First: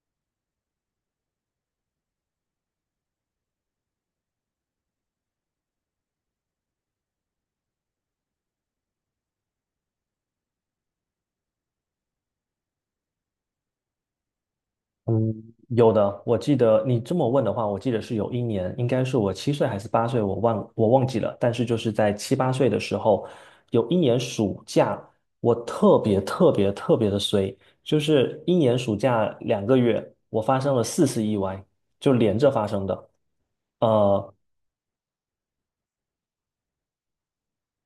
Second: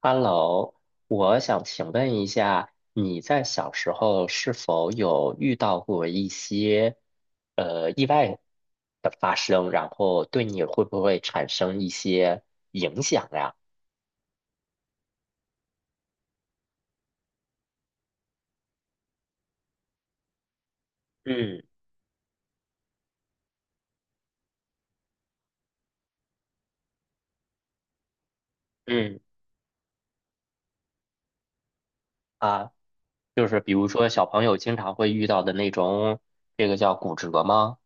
Hello，我想请问一下，你在小时候是否有遇到过一些意外的发生，然后对你会不会产生一些影响呀？嗯，有的，我记得你这么问的话，我记得是有一年，应该是我7岁还是八岁，我忘记了。但嗯是就是在七八岁的时候，有一年暑假，我特别特别特别的衰，就是一年暑嗯。假2个月，我发生了4次意外，就连着发啊，生的，就是比如说小呃，朋友经常会遇到的那种，这个叫骨折吗？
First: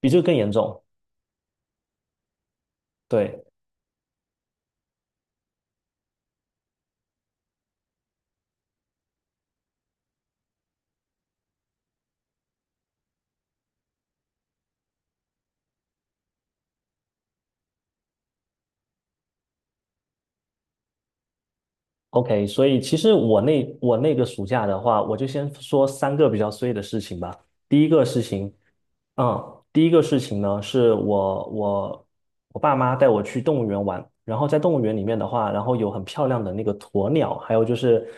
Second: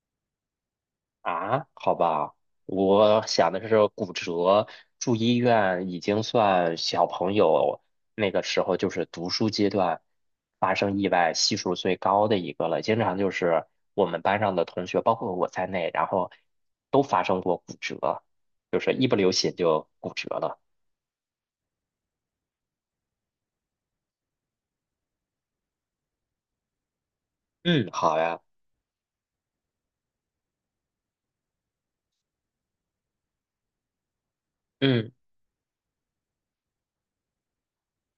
比这个更严重。啊，好吧，我对，想的是骨折。住医院已经算小朋友那个时候就是读书阶段发生意外系数最高的一个了，经常就是我们班上的同学，包括我在内，然后都发生过骨折，就是一不留神就骨折了。OK，所以其实我那个暑假的话，我就先说三个比较衰的事情吧。第嗯，一个好事呀。情，第一个事情呢，我爸妈带我去动物园玩，然后在动物园里嗯面的话，然后有很漂亮的那个鸵鸟，还有就是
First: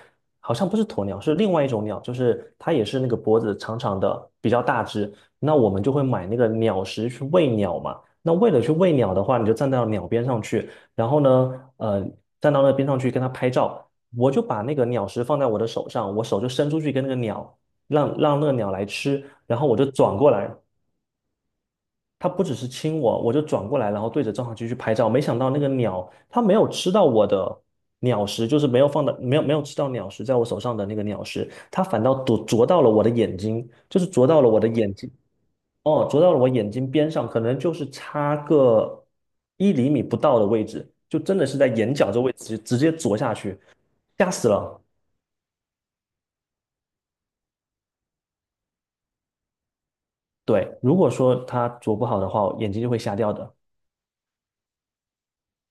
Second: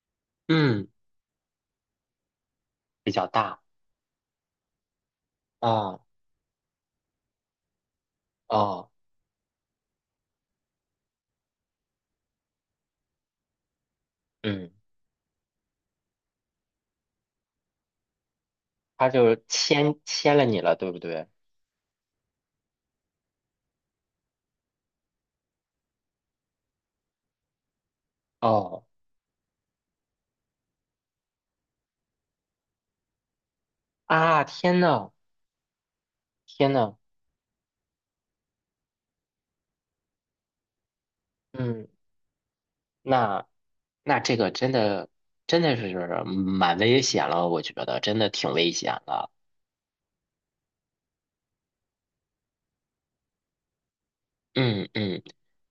好像不是嗯，鸵鸟，是另外一种鸟，就是它也是那比个较脖子大。长长的，比较大只。那我们就啊，会买那个鸟食去喂鸟嘛。那为了去哦。喂鸟的话，你就站到鸟边上去，然后呢，站到那边上去跟它拍照。我就把嗯，那个鸟食放在我的手上，我手就伸出去跟那个鸟，让那个鸟来他吃，就然后我就牵转过牵了来，你了，对不对？它不只是亲我，我就转过来，然后对着照相机去拍照。没想到那个鸟，它没有吃到我的鸟食，就是没哦。有放到没有没有吃到鸟食在我手上的那个鸟食，它反倒啄到了我的眼睛，就是啄到啊，了我的天眼睛，呐！哦，啄到了我眼天睛呐！边上，可能就是差个1厘米不到的位置，就真的是在嗯，眼角这位置直接啄下那去，那吓这死个真了。的真的是蛮危险了，我觉得真的挺危险的。对，如果说他啄不好的话，眼睛就会瞎掉的。嗯嗯，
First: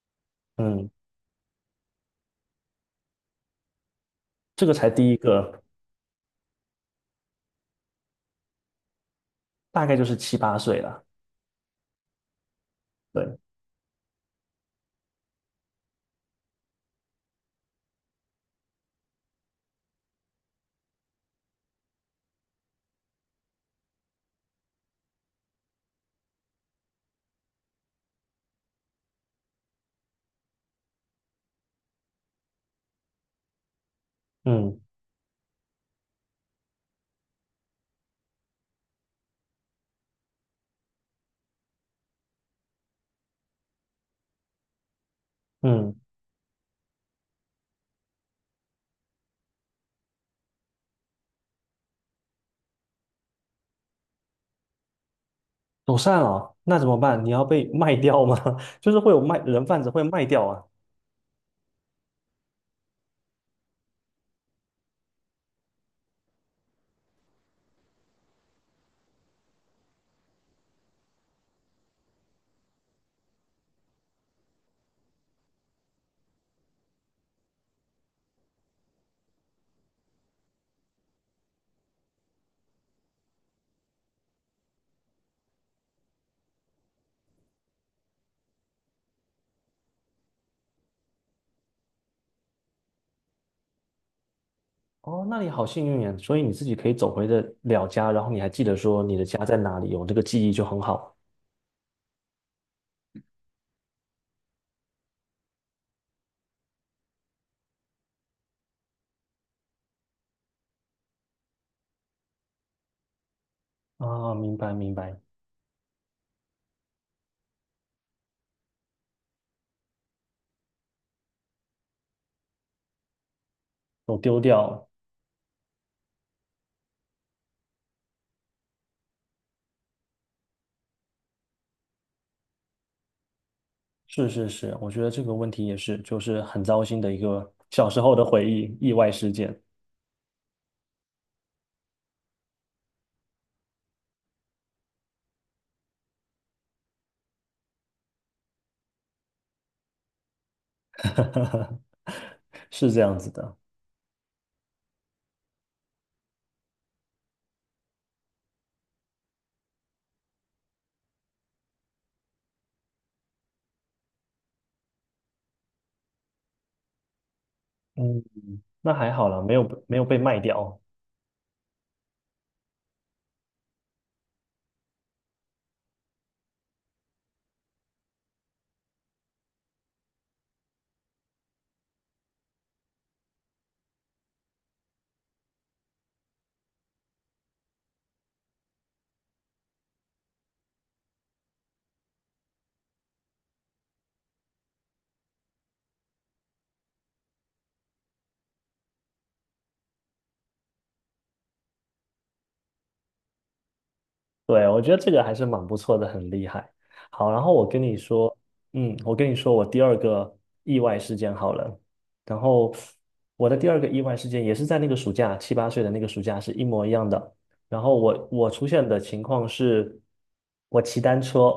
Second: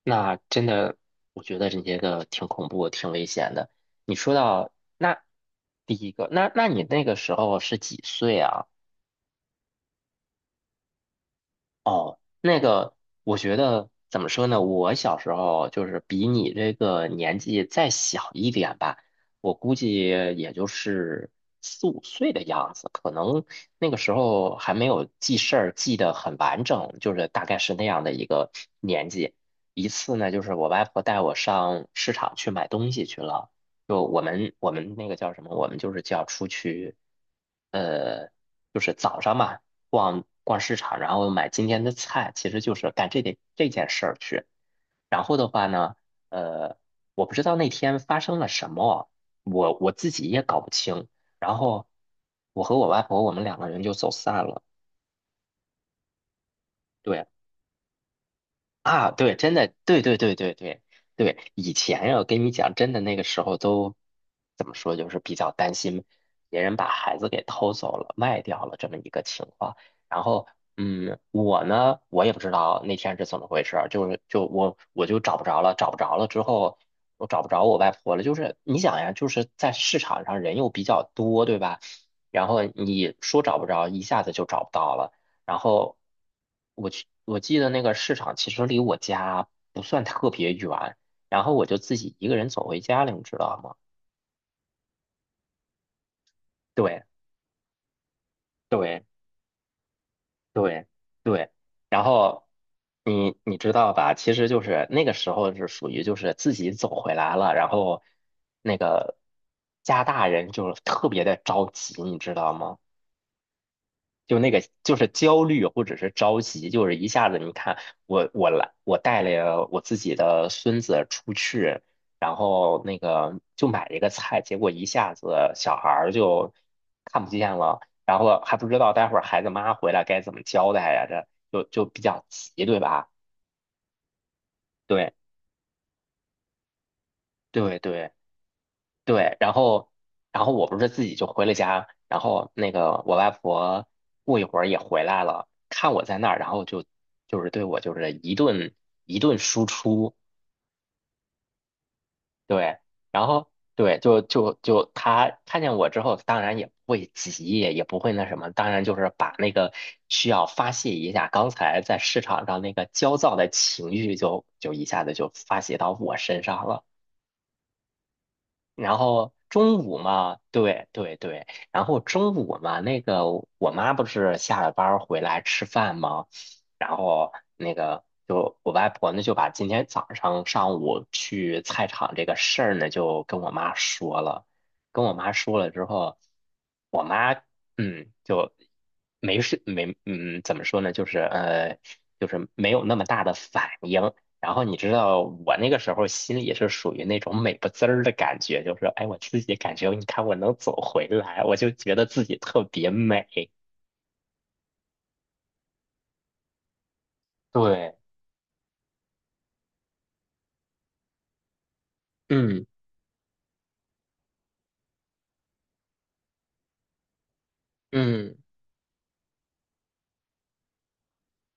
那真嗯，的我觉得这些个挺恐怖、挺危险的。你说这到个才第一那个，第一个，那你那个时候是几岁啊？大概就是七八岁了。哦，那个，我对，觉得怎么说呢？我小时候就是比你这个年纪再小一点吧，我估计也就是四五岁的样子，可能那个时候还没有记事儿记得很完整，就是大概是那样的一个年纪。一次呢，就是我外婆带我上市场去买东西去了，就我们我嗯们那个叫什么？我们就是叫出去，呃。就是早上嘛，逛逛市场，然后买今天的菜，其实就是干这点这件事儿去。然后的话嗯，呢，呃，我不知道那天发生了什么，我自己也搞不清。然后我和我外婆我们两个人就走散了。走散了，那怎么办？对。你要被卖掉吗？就是啊，会有对，卖真人的，贩子对会对卖对掉对啊。对对。以前呀，我跟你讲，真的那个时候都怎么说，就是比较担心别人把孩子给偷走了、卖掉了这么一个情况。然后，嗯，我呢，我也不知道那天是怎么回事儿，就是就我就找不着了，找不着了之后，我找不着我外婆了。就是你想呀，就是在市场上人又比较多，对吧？然后你说找不着，一下子就找不到了。然后我去，我记得那个市场其实离我家不算特别远，然后我就自己一个人走回家了，你知道吗？哦，那你好幸运呀，所以你自己可以对走回的了家，然后你还记得说你对的家在哪里，有这个记忆就很对好。对。然后你你知道吧？其实就是那个时候是属于就是自己走回来了，然后那个家大人就是特别的着急，你知道吗？啊，就那明个白明就是白，焦虑或者是着急，就是一下子你看我带了我自己的孙子出去，然后那个就买了一个有丢菜，结果一掉，下子小孩儿就看不见了，然后还不知道待会儿孩子妈回来该怎么交代呀，这就比较急，对吧？是是是，我觉得这对个问题也是，就是很糟心的一个对小时对。候的回忆，意外事对，然件，后，然后我不是自己就回了家，然后那个我外婆过一会儿也回来了，看我在那儿，然后就就是对我就是一顿输出。对，是这样然子后的。对，就她看见我之后，当然也不会急，也不会那什么，当然就是把那个需要发泄一下刚才在市场上那个焦躁的情绪就一下子就发泄到我身上了。嗯，那然还好后啦，没有中没午有被卖嘛，掉。对对对，然后中午嘛，那个我妈不是下了班儿回来吃饭吗？然后那个就我外婆呢就把今天早上上午去菜场这个事儿呢就跟我妈说了，跟我妈说了之后，我妈就没事没嗯怎么说呢，就是就是没有那么大的反应。然后你知道我那个时候心里是属于那种美不滋儿的感觉，就是哎，我自己感觉你看我能走回来，我就觉得自己特别美。对，我觉得这个还是蛮不错的，很厉害。好，然后对，我跟你说我第二个意外事件好了。然嗯后我的第二个意外事件也是在那个暑假，七八岁的那个暑假是一模一样的。然后我嗯我出现的情况是，我骑单车，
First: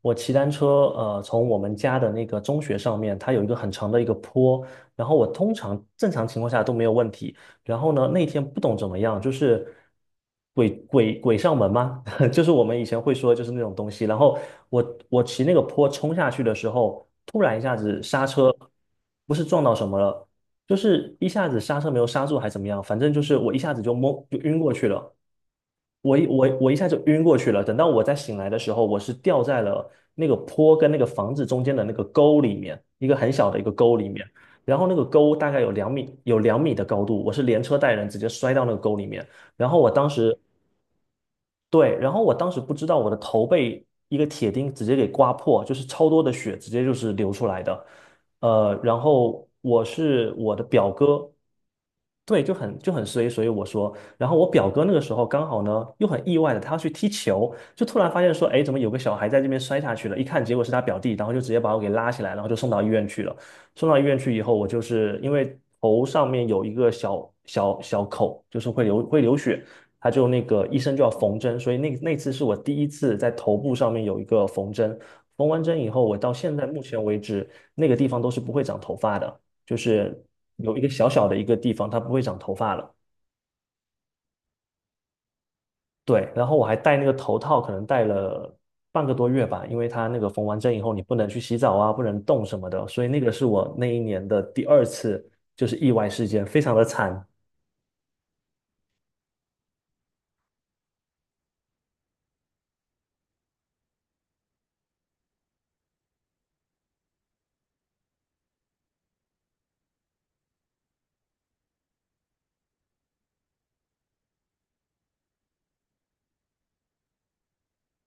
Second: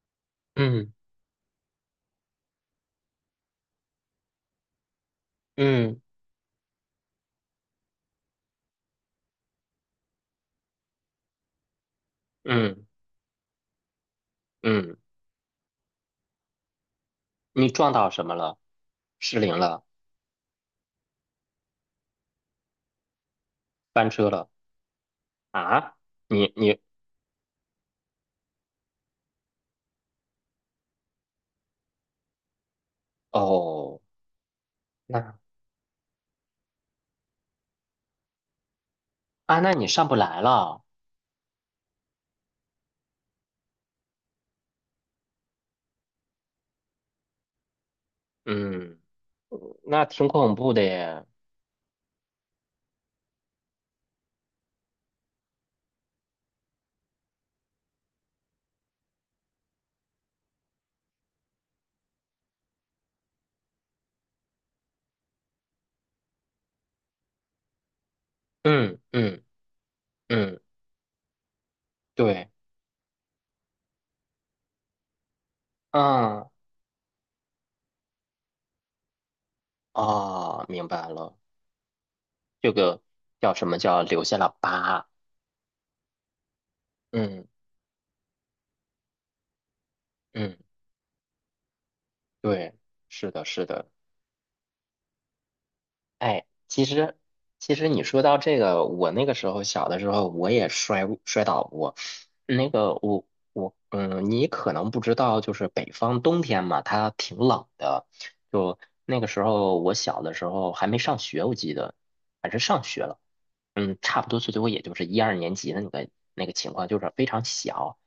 我骑单车，嗯从我们家的那个中学上面，它有一个很长的一个坡，然后我通常嗯正常情况下都没有问题。然后呢，那天不懂怎么样，就是鬼上门吗？就是我们以嗯前会说，就是那种东西。然后嗯。我骑那个坡冲下去的时候，突然一你下撞子到刹什么车，了？不失是灵撞到了？什么了，就是一下子刹车没有刹住，还怎么样？反正就是我一下子就翻懵，车就了？晕过去了。啊？我一我你我一你下就晕过去了。等到我再醒来的时候，我是掉在了那个坡跟那个房子中间的那个沟里面，一个很小的一个沟哦。里面。然后那个沟那。大概有两米的高度，我是连车带人直接摔到那个沟里面。啊，然那后你我上当不时来了。对，然后我当时不知道我的头被一个铁钉直接给刮破，就是超多的血直接就是流出来的。嗯，然后我那挺是恐我的怖的表耶。哥，对，就很衰，所以我说，然后我表哥那个时候刚好呢又很意外的，他要去踢球，就突然发现说，哎，怎么有个小孩在这边摔下去了？一看结果是他表弟，然后就直接把我给拉起来，然后就送到医院去了。送到医院去以后，我就是因为头上面有一个小小口，就是会嗯流会流嗯血。他就那嗯，个医生就要缝针，所以那那次是对。我第一次在头部上面有一个缝针。缝完针以后，我到嗯，现在目前为止，那个地方都是不会长头发的，就是哦，有一明个白小小了。的一个地方，它不会长头这发了。个叫什么叫留下了疤。对，然后我还戴那个头嗯套，可能戴了半个多月吧，因为它那个缝嗯，完针以后，你不能去洗澡啊，不能动什么对，的，所以那是个的，是是我那的。一年的第二次，就是意外事哎，件，非常其的实惨，其实你说到这个，我那个时候小的时候我也摔倒过。那个我我嗯，你可能不知道，就是北方冬天嘛，它挺冷的。就那个时候我小的时候还没上学，我记得还是上学了。嗯，差不多最多也就是一二年级的那个那个情况，就是非常小。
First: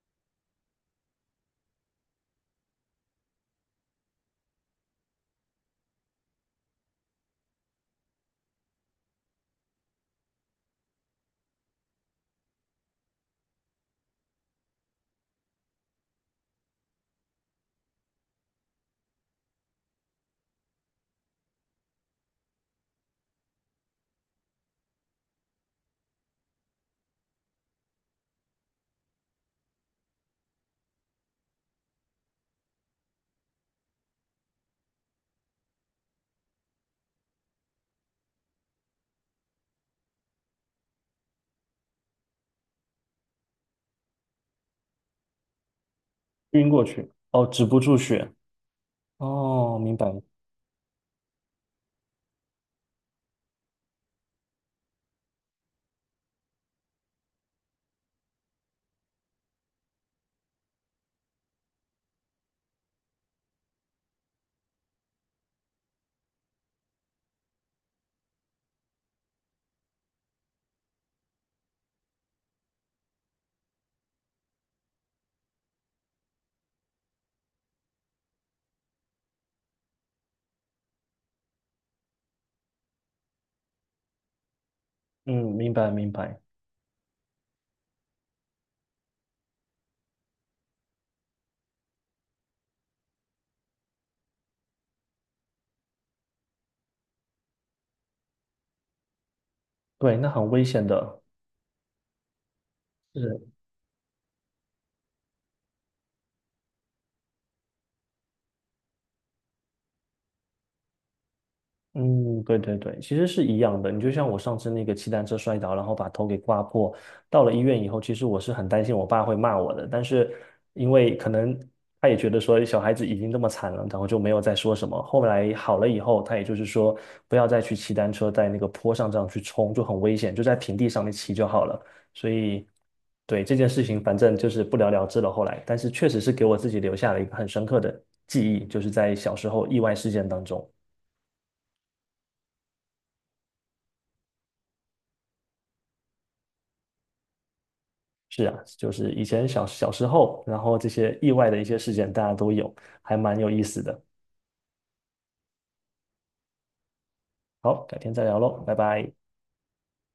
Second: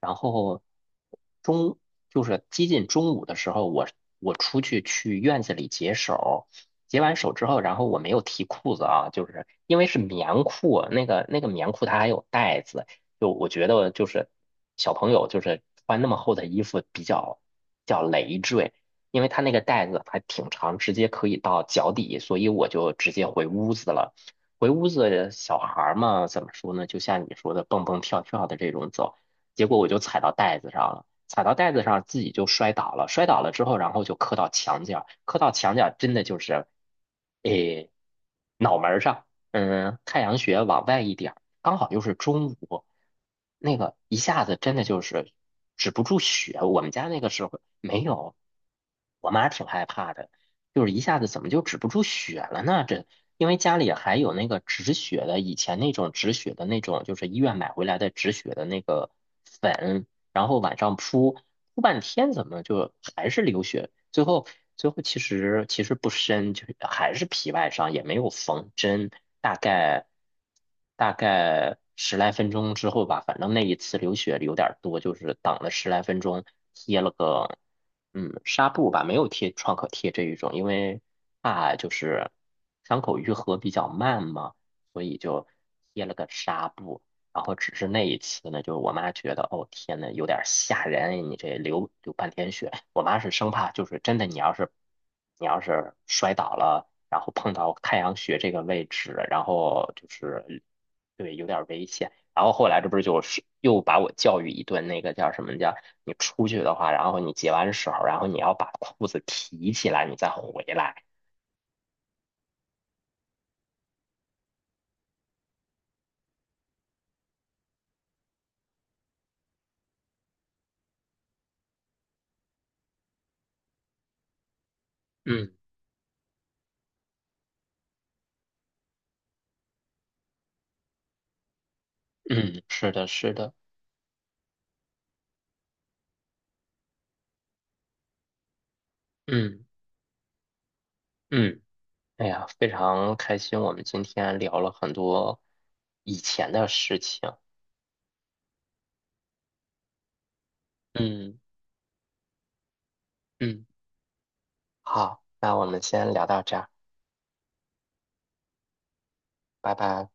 然后中就是接近中午的时候，我出去去院子里解手。解完手之后，然后我没有提裤子啊，就是因为是棉裤，那个棉裤它还有带子，就我觉得就是小朋友就是穿那么厚的衣服比较累赘，因为它那个带子还挺长，直接可以到脚底，所以我就直接回屋子了。回屋子，小孩儿嘛，怎么说呢？就像你说的，蹦蹦跳跳的这种走，结果我就踩到袋子上了，踩到袋子上自己就摔倒了，摔倒了之后，然后就磕到墙角，磕到墙角真的就是，诶，脑门儿上，嗯，太阳穴往外一点儿，刚好又是中午，那个一下子真的就是止不住血，晕我过们家去，那个时哦，候止不住没血，有，我妈挺哦，害明白，怕的。就是一下子怎么就止不住血了呢？这因为家里还有那个止血的，以前那种止血的那种，就是医院买回来的止血的那个粉，然后晚上铺半天，怎么就还是流血？最后其实不深，就是还是皮外伤，也没有缝针，大概大概十来分钟之后吧，反正那一次流血有点儿多，就是等了十来分钟，贴了个。嗯，纱布吧，没有贴创可贴这一种，因为怕就是伤口愈合比较慢嘛，所以嗯，就明白贴明了个白。纱布。然后只是那一次呢，就是我妈觉得，哦天呐，有点吓人，哎你这流半天血。我妈是生怕就是真的，你要是摔倒了，然后碰到太阳穴这个位置，然后就对，那很是危险的，对有点危险。然后后来这不是就是是又把我教育一顿，那个叫什么叫？你出去的话，然后你解完手，然后你要把裤子提起来，你再回来。嗯，对对对，其实是一样的。你就像我上次那个骑单车摔倒，然后把头给刮破，到了医院以后，其实我是很担心我爸会骂我的，但是因为可能他也觉得说小孩子已经这么惨了，然后就没有再说什么。后嗯来好了以后，他也就是说不要再去骑单车在那个坡上这样去冲，就很危险，就在平地上面骑就好了。所嗯，以，是的，是对的，这件事情，反正就是不了了之了。后来，但是确实是给我自己留下了一个很深刻的记忆，就是在小时嗯候意外事件当中。嗯，哎呀，非常开心，我们今天聊了很多以前的事情。是啊，就是以前小时候，然后这些意嗯外的一些事件大家都有，还蛮有意嗯，思的。好，那我们先聊到这儿，好，改天再聊喽，拜拜。拜拜。